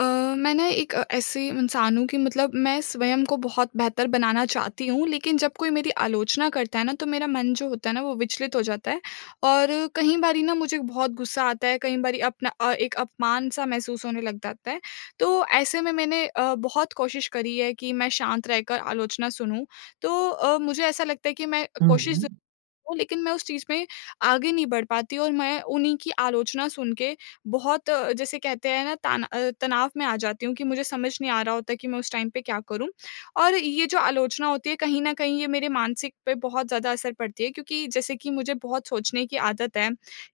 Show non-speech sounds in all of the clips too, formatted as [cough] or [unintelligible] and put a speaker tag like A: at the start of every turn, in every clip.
A: अ, मैं ना एक अ, ऐसे इंसान हूँ कि मतलब मैं स्वयं को बहुत बेहतर बनाना चाहती हूँ। लेकिन, जब कोई मेरी आलोचना करता है ना तो मेरा मन जो होता है ना वो विचलित हो जाता है। और कई बारी ना मुझे बहुत गुस्सा आता है, कई बारी अपना अ, एक अपमान-सा महसूस होने लग जाता है। तो ऐसे में मैंने अ, बहुत कोशिश करी है कि मैं शांत रहकर आलोचना सुनूँ। तो अ, मुझे ऐसा लगता है कि मैं
B: हुँ,
A: कोशिश ज़
B: हुँ।
A: [unintelligible] लेकिन मैं उस चीज़ में आगे नहीं बढ़ पाती और मैं उन्हीं की आलोचना सुन के बहुत अ, जैसे कहते हैं ना ताना अ, तनाव में आ जाती हूँ कि मुझे समझ नहीं आ रहा होता कि मैं उस टाइम पे क्या करूँ। और ये जो आलोचना होती है, कहीं न कहीं ये मेरे मानसिक पे बहुत ज़्यादा असर पड़ती है क्योंकि जैसे कि मुझे बहुत सोचने की आदत है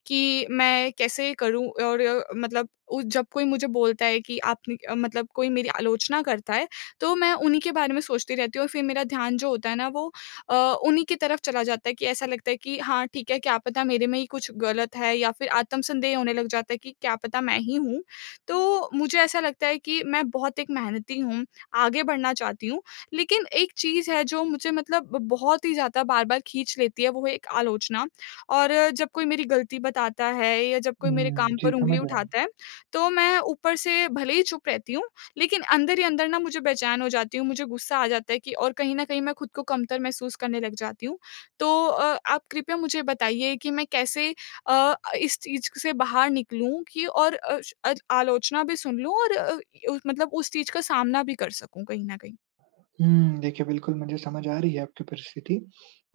A: कि मैं कैसे करूँ और मतलब उ जब कोई मुझे बोलता है कि आपने क मतलब कोई मेरी आलोचना करता है तो मैं उन्हीं के बारे में सोचती रहती हूँ और फ़िर मेरा ध्यान जो होता है ना वो अ, उन्हीं की तरफ़ चला जाता है कि ऐसा लगता है कि हाँ ठीक है क्या पता मेरे में ही कुछ ग़लत है या फ़िर आत्मसन्देह होने लग जाता है कि क्या पता मैं ही हूँ। तो मुझे ऐसा लगता है कि मैं बहुत एक मेहनती हूँ, आगे बढ़ना चाहती हूँ। लेकिन एक चीज़ है जो मुझे मतलब ब बहुत ही ज़्यादा बार-बार खींच लेती है वो है एक आलोचना। और जब कोई मेरी ग़लती बताता है या जब कोई मेरे
B: हुँ।
A: काम
B: जी,
A: पर उँगली
B: समझ रहा हूँ।
A: उठाता है तो मैं ऊपर से भले ही चुप रहती हूँ, लेकिन अंदर ही अंदर ना मुझे बेचैन हो जाती हूँ, मुझे गुस्सा आ जाता है कि और कहीं न कहीं मैं ख़ुद को कमतर महसूस करने लग जाती हूँ। तो अ, आप कृपया मुझे बताइए कि मैं कैसे अ, इस चीज़ से बाहर निकलूँ कि और अ अ, आलोचना भी सुन लूँ और अ अ, मतलब उस चीज़ का सामना भी कर सकूँ कहीं न कहीं?
B: हुँ देखिए, बिल्कुल मुझे समझ आ रही है आपकी परिस्थिति।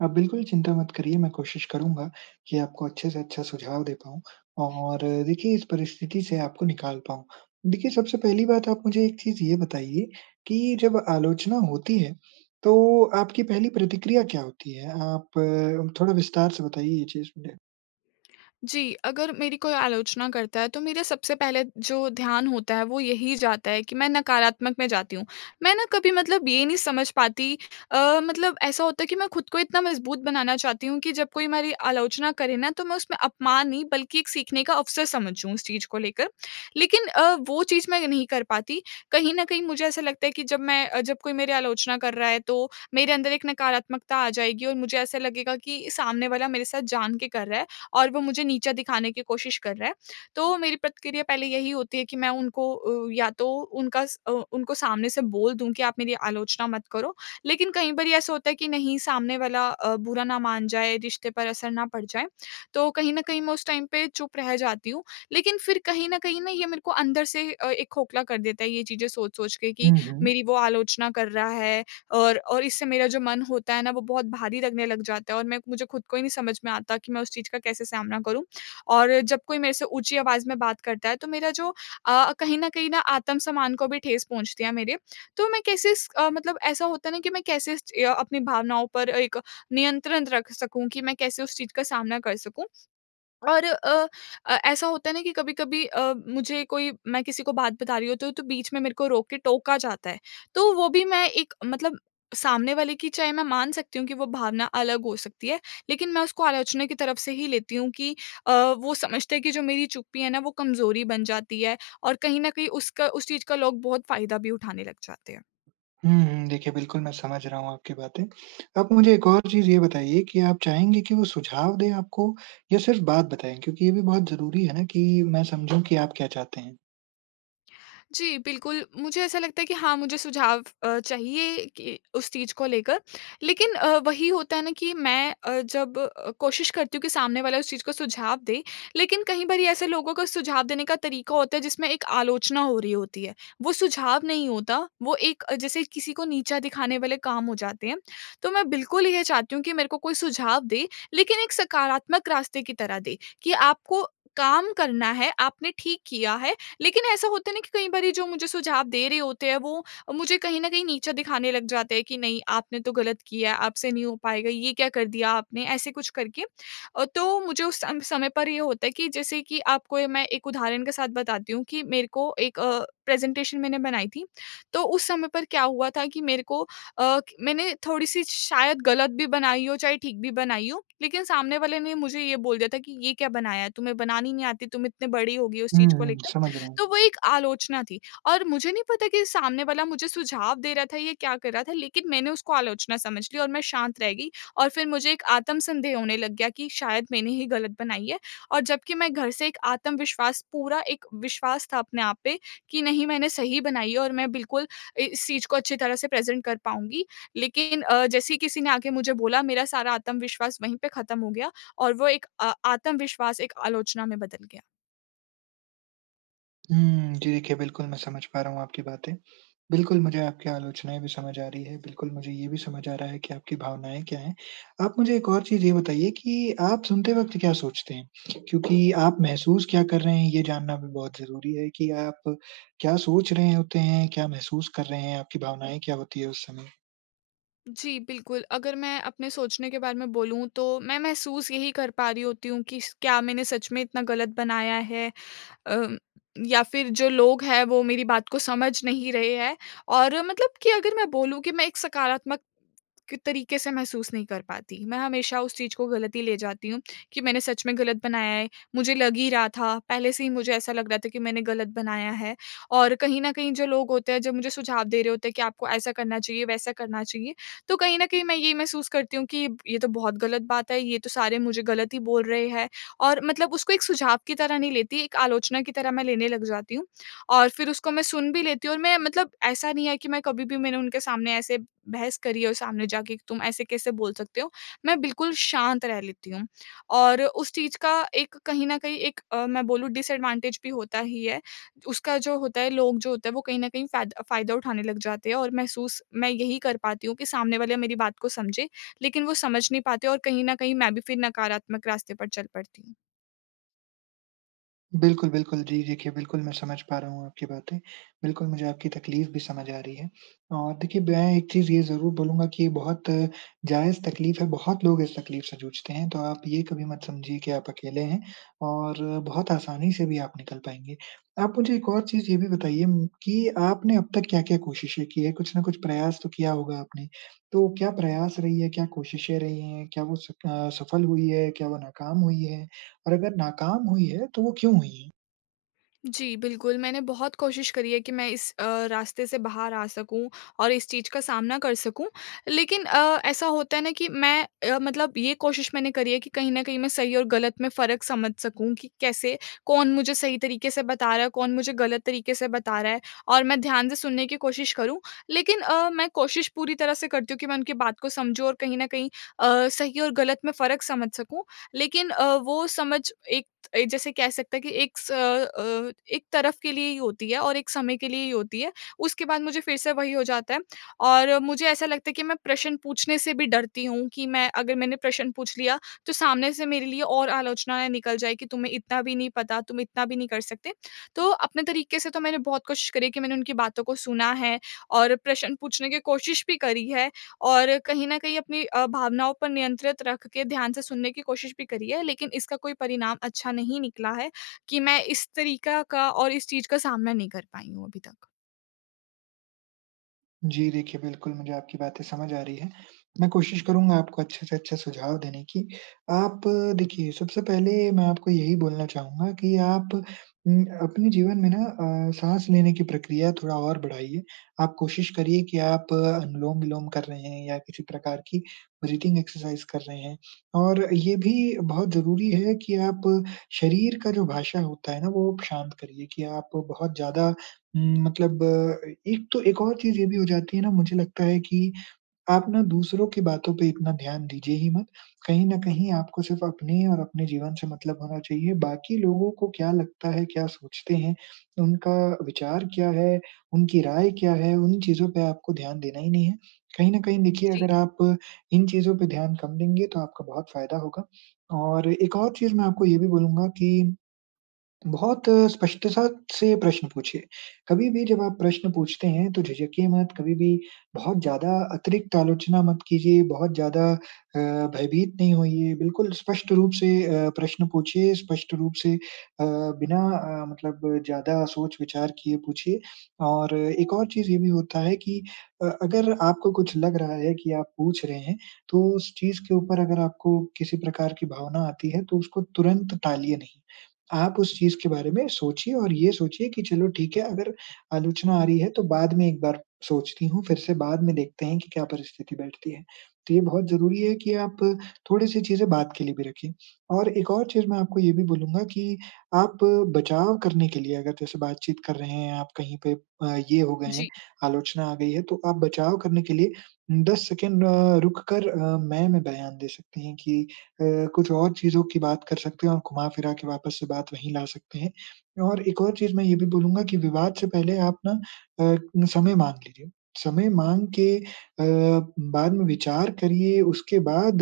B: आप बिल्कुल चिंता मत करिए मैं कोशिश करूँगा कि आपको अच्छे से अच्छा सुझाव दे पाऊँ और देखिए इस परिस्थिति से आपको निकाल पाऊँ। देखिए सबसे पहली बात आप मुझे एक चीज़ ये बताइए कि जब आलोचना होती है, तो आपकी पहली प्रतिक्रिया क्या होती है? आप थोड़ा विस्तार से बताइए ये चीज़। ड
A: जी। अगर मेरी कोई आलोचना करता है तो मेरा सबसे पहले जो ध्यान होता है वो यही जाता है कि मैं नकारात्मक में जाती हूँ। मैं ना कभी मतलब ये नहीं समझ पाती अ, मतलब ऐसा होता है कि मैं ख़ुद को इतना मजबूत बनाना चाहती हूँ कि जब कोई हमारी आलोचना करे ना तो मैं उसमें अपमान नहीं बल्कि एक सीखने का अवसर समझूँ उस चीज़ को लेकर। लेकिन, अ, वो चीज़ मैं नहीं कर पाती। कहीं न कहीं मुझे ऐसा लगता है कि जब मैं जब कोई मेरी आलोचना कर रहा है तो मेरे अंदर एक नकारात्मकता आ जाएगी और मुझे ऐसा लगेगा कि सामने वाला मेरे साथ जान के कर रहा है और वो मुझे नीचा दिखाने की कोशिश कर रहा है। तो मेरी प्रतिक्रिया पहले यही होती है कि मैं उनको उ या तो उनका स अ, उनको सामने से बोल दूँ कि आप मेरी आलोचना मत करो। लेकिन कई बार ऐसा होता है कि नहीं सामने वाला अ, बुरा ना मान जाए, रिश्ते पर असर ना पड़ जाए। तो कहीं न कहीं मैं उस टाइम पे चुप रह जाती हूँ। लेकिन फ़िर कहीं न कहीं ना ये मेरे को अंदर से अ, एक खोखला कर देता है ये चीज़ें सोच-सोच के कि
B: हुँ, हुँ।
A: मेरी वो आलोचना कर रहा है और और इससे मेरा जो मन होता है ना वो बहुत भारी लगने लग जाता है और मैं मुझे ख़ुद को ही नहीं समझ में आता कि मैं उस चीज़ का कैसे सामना करूँ। और जब कोई मेरे से ऊँची आवाज़ में बात करता है तो मेरा जो अ, कहीं न कहीं ना आत्मसम्मान को भी ठेस पहुँचती है मेरे। तो मैं कैसे इस अ, मतलब ऐसा होता है ना कि मैं कैसे इस च अपनी भावनाओं पर एक नियंत्रण रख सकूँ कि मैं कैसे उस चीज़ का सामना कर सकूँ। और अ अ, ऐसा होता है ना कि कभी-कभी अ, मुझे कोई मैं किसी को बात बता रही हूँ तो तो बीच में मेरे को रोक के टोका जाता है। तो वो भी मैं एक मतलब सामने वाले की चाहे मैं मान सकती हूँ कि वो भावना अलग हो सकती है, लेकिन मैं उसको आलोचना की तरफ़ से ही लेती हूँ कि अ, वो समझते हैं कि जो मेरी चुप्पी है न वो कमज़ोरी बन जाती है और कहीं न कहीं उसका उस चीज़ का लोग बहुत फ़ायदा भी उठाने लग जाते हैं।
B: हुँ, हुँ। देखिए बिल्कुल मैं समझ रहा हूँ आपकी बातें। आप मुझे एक और चीज़ ये बताइए कि आप चाहेंगे कि वो सुझाव दे आपको या सिर्फ़ बात बताएँ? क्योंकि ये भी बहुत ज़रूरी है ना कि मैं समझूँ कि आप क्या चाहते हैं?
A: जी, बिल्कुल। मुझे ऐसा लगता है कि हाँ मुझे सुझाव अ, चाहिए कि उस चीज़ को लेकर। लेकिन, अ, वही होता है ना कि मैं अ, जब अ, कोशिश करती हूँ कि सामने वाला उस चीज़ को सुझाव दे, लेकिन कई बारी ऐसे लोगों का सुझाव देने का तरीका होता है जिसमें एक आलोचना हो रही होती है। वो सुझाव नहीं होता, वो एक अ, जैसे किसी को नीचा दिखाने वाले काम हो जाते हैं। तो मैं बिल्कुल ये चाहती हूँ कि मेरे को कोई सुझाव दें लेकिन एक सकारात्मक रास्ते की तरह दे, कि आपको काम करना है, आपने ठीक किया है। लेकिन ऐसा होता है ना कि कई बारी जो मुझे सुझाव दे रहे होते हैं वो मुझे कहीं न कहीं नीचा दिखाने लग जाते हैं कि नहीं आपने तो ग़लत किया है, आपसे नहीं हो पाएगा, ये क्या कर दिया आपने ऐसे कुछ करके। अ, तो मुझे उस सम समय पर ये होता है कि जैसे कि आपको मैं एक उदाहरण के साथ बताती हूँ, कि मेरे को एक अ, प्रेज़ेंटेशन मैंने बनाई थी। तो उस समय पर क्या हुआ था कि मेरे को अ, क मैंने थोड़ी-सी शायद ग़लत भी बनाई हो, चाहे ठीक भी बनाई हो, लेकिन सामने वाले ने मुझे ये बोल दिया था कि ये क्या बनाया है, तुम्हें बनानी नहीं आती, तुम इतनी बड़ी हो गई हो उस
B: हुँ,
A: चीज़ को
B: हुँ।
A: लेकर।
B: समझ रहा हूँ।
A: तो वो एक आलोचना थी और मुझे नहीं पता कि सामने वाला मुझे सुझाव दे रहा था या क्या कर रहा था लेकिन मैंने उसको आलोचना समझ ली और मैं शांत रह गई और फ़िर मुझे एक आत्मसंदेह होने लग गया कि शायद मैंने ही ग़लत बनाई है। और जबकि मैं घर से एक आत्मविश्वास पूरा एक विश्वास था अपने आप पे कि नहीं मैंने सही बनाई है और मैं बिल्कुल इ इस चीज़ को अच्छी तरह से प्रेज़ेंट कर पाऊँगी। लेकिन अ, जैसे ही किसी ने आके मुझे बोला मेरा सारा आत्मविश्वास वहीं पे ख़त्म हो गया और वो एक अ आत्मविश्वास एक आलोचना में बदल गया।
B: हुँ। जी, देखिए बिल्कुल मैं समझ पा रहा हूँ आपकी बातें। बिल्कुल, मुझे आपकी आलोचनाएँ भी समझ आ रही हैं। बिल्कुल, मुझे ये भी समझ आ रहा है कि आपकी भावनाएँ क्या हैं। आप मुझे एक और चीज़ ये बताइए कि आप सुनते वक़्त क्या सोचते हैं क्योंकि आप महसूस क्या कर रहे हैं, ये जानना भी बहुत ज़रूरी है कि आप क्या सोच रहे होते हैं? क्या महसूस कर रहे हैं? आपकी भावनाएँ क्या होती हैं उस समय?
A: जी, बिल्कुल, अगर मैं अपने सोचने के बारे में बोलूँ तो मैं महसूस यही कर पा रही होती हूँ कि स क्या मैंने सच में इतना ग़लत बनाया है। अ, या फ़िर जो लोग हैं वो मेरी बात को समझ नहीं रहे हैं। और मतलब कि अगर मैं बोलूँ कि मैं एक सकारात्मक तरीके से महसूस नहीं कर पाती। मैं हमेशा उस चीज़ को ग़लत ही ले जाती हूँ कि मैंने सच में ग़लत बनाया है, मुझे लग ही रहा था। पहले से ही मुझे ऐसा लग रहा था कि मैंने ग़लत बनाया है और कहीं न कहीं जो लोग होते हैं जो मुझे सुझाव दे रहे होते हैं कि आपको ऐसा करना चाहिए, वैसा करना चाहिए। तो कहीं न कहीं मैं ये महसूस करती हूँ कि ये तो बहुत ग़लत बात है। ये तो सारे मुझे ग़लत ही बोल रहे हैं और मतलब उसको एक सुझाव की तरह नहीं लेती, एक आलोचना की तरह मैं लेने लग जाती हूँ और फ़िर उसको मैं सुन भी लेती हूँ और मैं मतलब ऐसा नहीं है कि मैं कभी भी मैंने उनके सामने ऐसे बहस करी है और सामने जाके तुम ऐसे कैसे बोल सकते हो। मैं बिल्कुल शांत रह लेती हूँ और उस चीज़ का एक कहीं न कहीं एक अ, मैं बोलूँ डिसएडवांटेज भी होता ही है। उसका जो होता है, लोग जो होते हैं वो कहीं न कहीं फ़ायदा फ़ायदा उठाने लग जाते हैं और महसूस मैं यही कर पाती हूँ कि सामने वाले मेरी बात को समझे। लेकिन वो समझ नहीं पाते और कहीं न कहीं मैं भी फ़िर नकारात्मक रास्ते पर चल पड़ती हूँ।
B: बिल्कुल, बिल्कुल जी देखिए बिल्कुल मैं समझ पा रहा हूँ आपकी बातें। बिल्कुल मुझे आपकी तकलीफ़ भी समझ आ रही है। और देखिए मैं एक चीज़ ये ज़रूर बोलूँगा कि बहुत जायज़ तकलीफ़ है बहुत लोग इस तकलीफ़ से जूझते हैं। तो आप ये कभी मत समझिए कि आप अकेले हैं और बहुत आसानी से भी आप निकल पाएँगे। आप मुझे एक और चीज़ ये भी बताइए उम, कि आपने अब तक क्या-क्या कोशिशें की है कुछ न कुछ प्रयास तो किया होगा आपने। तो क्या प्रयास रही हैं, क्या कोशिशें रही हैं? क्या वो स अ, सफ़ल हुई हैं? क्या वो नाकाम हुई हैं? और अगर नाकाम हुई है तो वो क्यों हुई हैं?
A: जी, बिल्कुल। मैंने बहुत कोशिश करी है कि मैं इस अ, रास्ते से बाहर आ सकूँ। और इस चीज़ का सामना कर सकूँ। लेकिन अ, ऐसा होता है ना? कि मैं अ, मतलब ये कोशिश मैंने करी है कि कहीं न कहीं मैं सही और ग़लत में फ़र्क समझ सकूँ कि कैसे कौन मुझे सही तरीक़े से बता रहा है, कौन मुझे ग़लत तरीक़े से बता रहा है और मैं ध्यान से सुनने की कोशिश करूँ। लेकिन अ, मैं कोशिश पूरी तरह से करती हूँ कि मैं उनकी बात को समझूँ और कहीं न कहीं अ, सही और ग़लत में फ़र्क समझ सकूँ। लेकिन अ, वो समझ एक त अ, जैसे कह सकते हैं कि एक स अ, एक तरफ़ के लिए ही होती है। और एक समय के लिए ही होती है। उसके बाद मुझे फ़िर से वही हो जाता है। और मुझे ऐसा लगता है कि मैं प्रश्न पूछने से भी डरती हूँ कि मैं अगर मैंने प्रश्न पूछ लिया तो सामने से मेरे लिए और आलोचनाएँ निकल जाएँगी। तुम्हें इतना भी नहीं पता, तुम इतना भी नहीं कर सकते। तो अपने तरीके से तो मैंने बहुत कोशिश करी कि मैंने उनकी बातों को सुना है और प्रश्न पूछने की कोशिश भी करी है। और कहीं न कहीं अपनी अ, भावनाओं पर नियंत्रित रख के ध्यान से सुनने की कोशिश भी करी है। लेकिन इसका कोई परिणाम अच्छा नहीं निकला है कि मैं इस तरीक़ा का और इस चीज़ का सामना नहीं कर पाई हूँ अभी तक।
B: जी, देखिए बिल्कुल मुझे आपकी बातें समझ आ रही हैं, मैं कोशिश करूँगा आपको अच्छे से अच्छे सुझाव देने की। आप देखिए सबसे पहले मैं आपको यही बोलना चाहूँगा कि आप उम, अपने जीवन में ना अ, साँस लेने की प्रक्रिया थोड़ा और बढ़ाइए। आप कोशिश करिए कि आप अनुलोम-विलोम कर रहे हैं या किसी प्रकार की ब्रीथिंग एक्सरसाइज़ कर रहे हैं। और ये भी बहुत ज़रूरी है कि आप शरीर का जो भाषा होता है ना वो शांत करिए कि आप बहुत ज़्यादा म मतलब ए एक तो एक और चीज़ ये भी हो जाती है ना मुझे लगता है कि आप ना दूसरों की बातों पे इतना ध्यान दीजिए ही मत। कहीं न कहीं आपको सिर्फ़ अपने और अपने जीवन से मतलब होना चाहिए, बाकी लोगों को क्या लगता है, क्या सोचते हैं, उनका विचार क्या है? उनकी राय क्या है? उन चीज़ों पे आपको ध्यान देना ही नहीं है, कहीं न कहीं देखिए
A: जी।
B: अगर आप इन चीज़ों पे ध्यान कम देंगे तो आपका बहुत फ़ायदा होगा। और एक और चीज़ मैं आपको ये भी बोलूँगा कि, बहुत स्पष्टता से प्रश्न पूछिए, कभी भी जब आप प्रश्न पूछते हैं तो झिझकिए मत, कभी भी बहुत ज़्यादा अतिरिक्त आलोचना मत कीजिए। बहुत ज़्यादा अ, भयभीत नहीं होइए बिल्कुल स्पष्ट रूप से अ, प्रश्न पूछिए, स्पष्ट रूप से अ, बिना अ, मतलब ज़्यादा सोच-विचार किए पूछिए और एक और चीज़ ये भी होता है कि अ, अगर आपको कुछ लग रहा है कि आप पूछ रहे हैं तो उस चीज़ के ऊपर अगर आपको किसी प्रकार की भावना आती है तो उसको तुरंत टालिए नहीं। आप उस चीज़ के बारे में सोचिए और ये सोचिए कि चलो ठीक है, अगर आलोचना आ रही है तो बाद में एक बार सोचती हूँ। फिर से बाद में देखते हैं कि क्या परिस्थिति बैठती है, तो ये बहुत ज़रूरी है कि आप अ, थोड़ी-सी चीज़ें बाद के लिए भी रखिए। और एक और चीज़ मैं आपको ये भी बोलूँगा कि आप बचाव करने के लिए अगर जैसे बातचीत कर रहे हैं आप कहीं पे ये हो गए हैं,
A: जी।
B: आलोचना आ गई है, तो आप बचाव करने के लिए 10 सेकंड अ, रुक कर अ, मैं, में बयान दे सकती हैं कि अ, कुछ और चीज़ों की बात कर सकते हैं और घुमा-फिरा के वापस से बात वहीं ला सकते हैं और एक और चीज मैं ये भी बोलूँगा कि विवाद से पहले आप ना अ, समय माँग लीजिए। समय माँग के अ, बाद में विचार करिए उसके बाद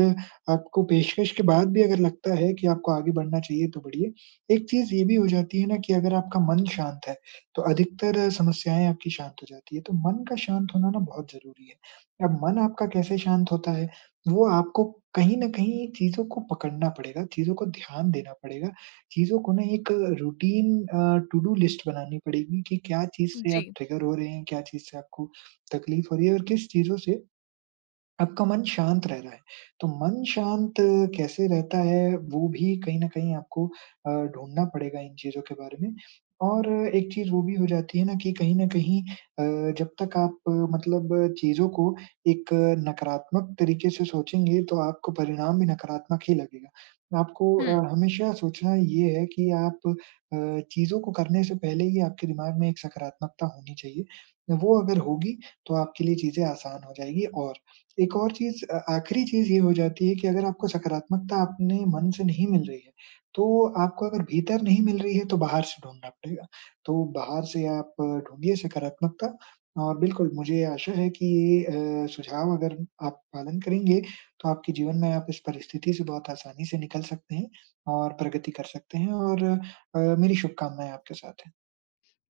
B: आपको पेशकश के बाद भी अगर लगता है कि आपको आगे बढ़ना चाहिए तो बढ़िए। एक चीज़ ये भी हो जाती है ना, कि अगर आपका मन शांत है तो अधिकतर समस्याएंँ आपकी शांत हो जाती हैं, तो मन का शांत होना ना बहुत ज़रूरी है। अब मन आपका कैसे शांत होता है, वो आपको कहीं न कहीं चीज़ों को पकड़ना पड़ेगा, चीज़ों को ध्यान देना पड़ेगा। चीज़ों को ना एक रूटीन अ, टू डू लिस्ट बनानी पड़ेगी कि क्या चीज़ से आप
A: जी।
B: ट्रिगर हो रहे हैं, क्या चीज़ से आपको तकलीफ हो रही है और किस चीज़ों से आपका मन शांत रह रहा है? तो मन शांत कैसे रहता है वो भी कहीं न कहीं आपको अ, ढूँढ़ना पड़ेगा इन चीज़ों के बारे में। और एक चीज़ वो भी हो जाती है ना कि कहीं न कहीं अ, जब तक आप मतलब चीज़ों को एक नकारात्मक तरीके से सोचेंगे तो आपको परिणाम भी नकारात्मक ही लगेगा। तो आपको
A: हुँ।
B: अ, हमेशा सोचना ये है कि आप अ, चीज़ों को करने से पहले ही आपके दिमाग में एक सकारात्मकता होनी चाहिए। वो अगर होगी तो आपके लिए चीज़ें आसान हो जाएँगी और एक और चीज़ अ, आखिरी चीज़ ये हो जाती है कि, अगर आपको सकारात्मकता अपने मन से नहीं मिल रही है तो आपको अगर भीतर नहीं मिल रही है तो बाहर से ढूँढ़ना पड़ेगा। तो बाहर से आप ढूँढिए सकारात्मकता और बिल्कुल मुझे आशा है कि ये अ, सुझाव अगर आप पालन करेंगे तो आपके जीवन में आप इस परिस्थिति से बहुत आसानी से निकल सकते हैं और प्रगति कर सकते हैं और अ, मेरी शुभकामनाएँ आपके साथ हैं।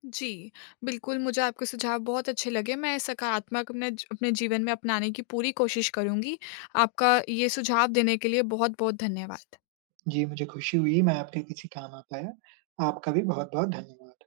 A: जी। बिल्कुल मुझे आपके सुझाव बहुत अच्छे लगे, मैं सकारात्मक अपने ज अपने जीवन में अपनाने की पूरी कोशिश करूँगी। आपका ये सुझाव देने के लिए बहुत-बहुत धन्यवाद।
B: जी, मुझे खुशी हुई मैं आपके किसी काम आ पाया। आपका भी बहुत-बहुत धन्यवाद।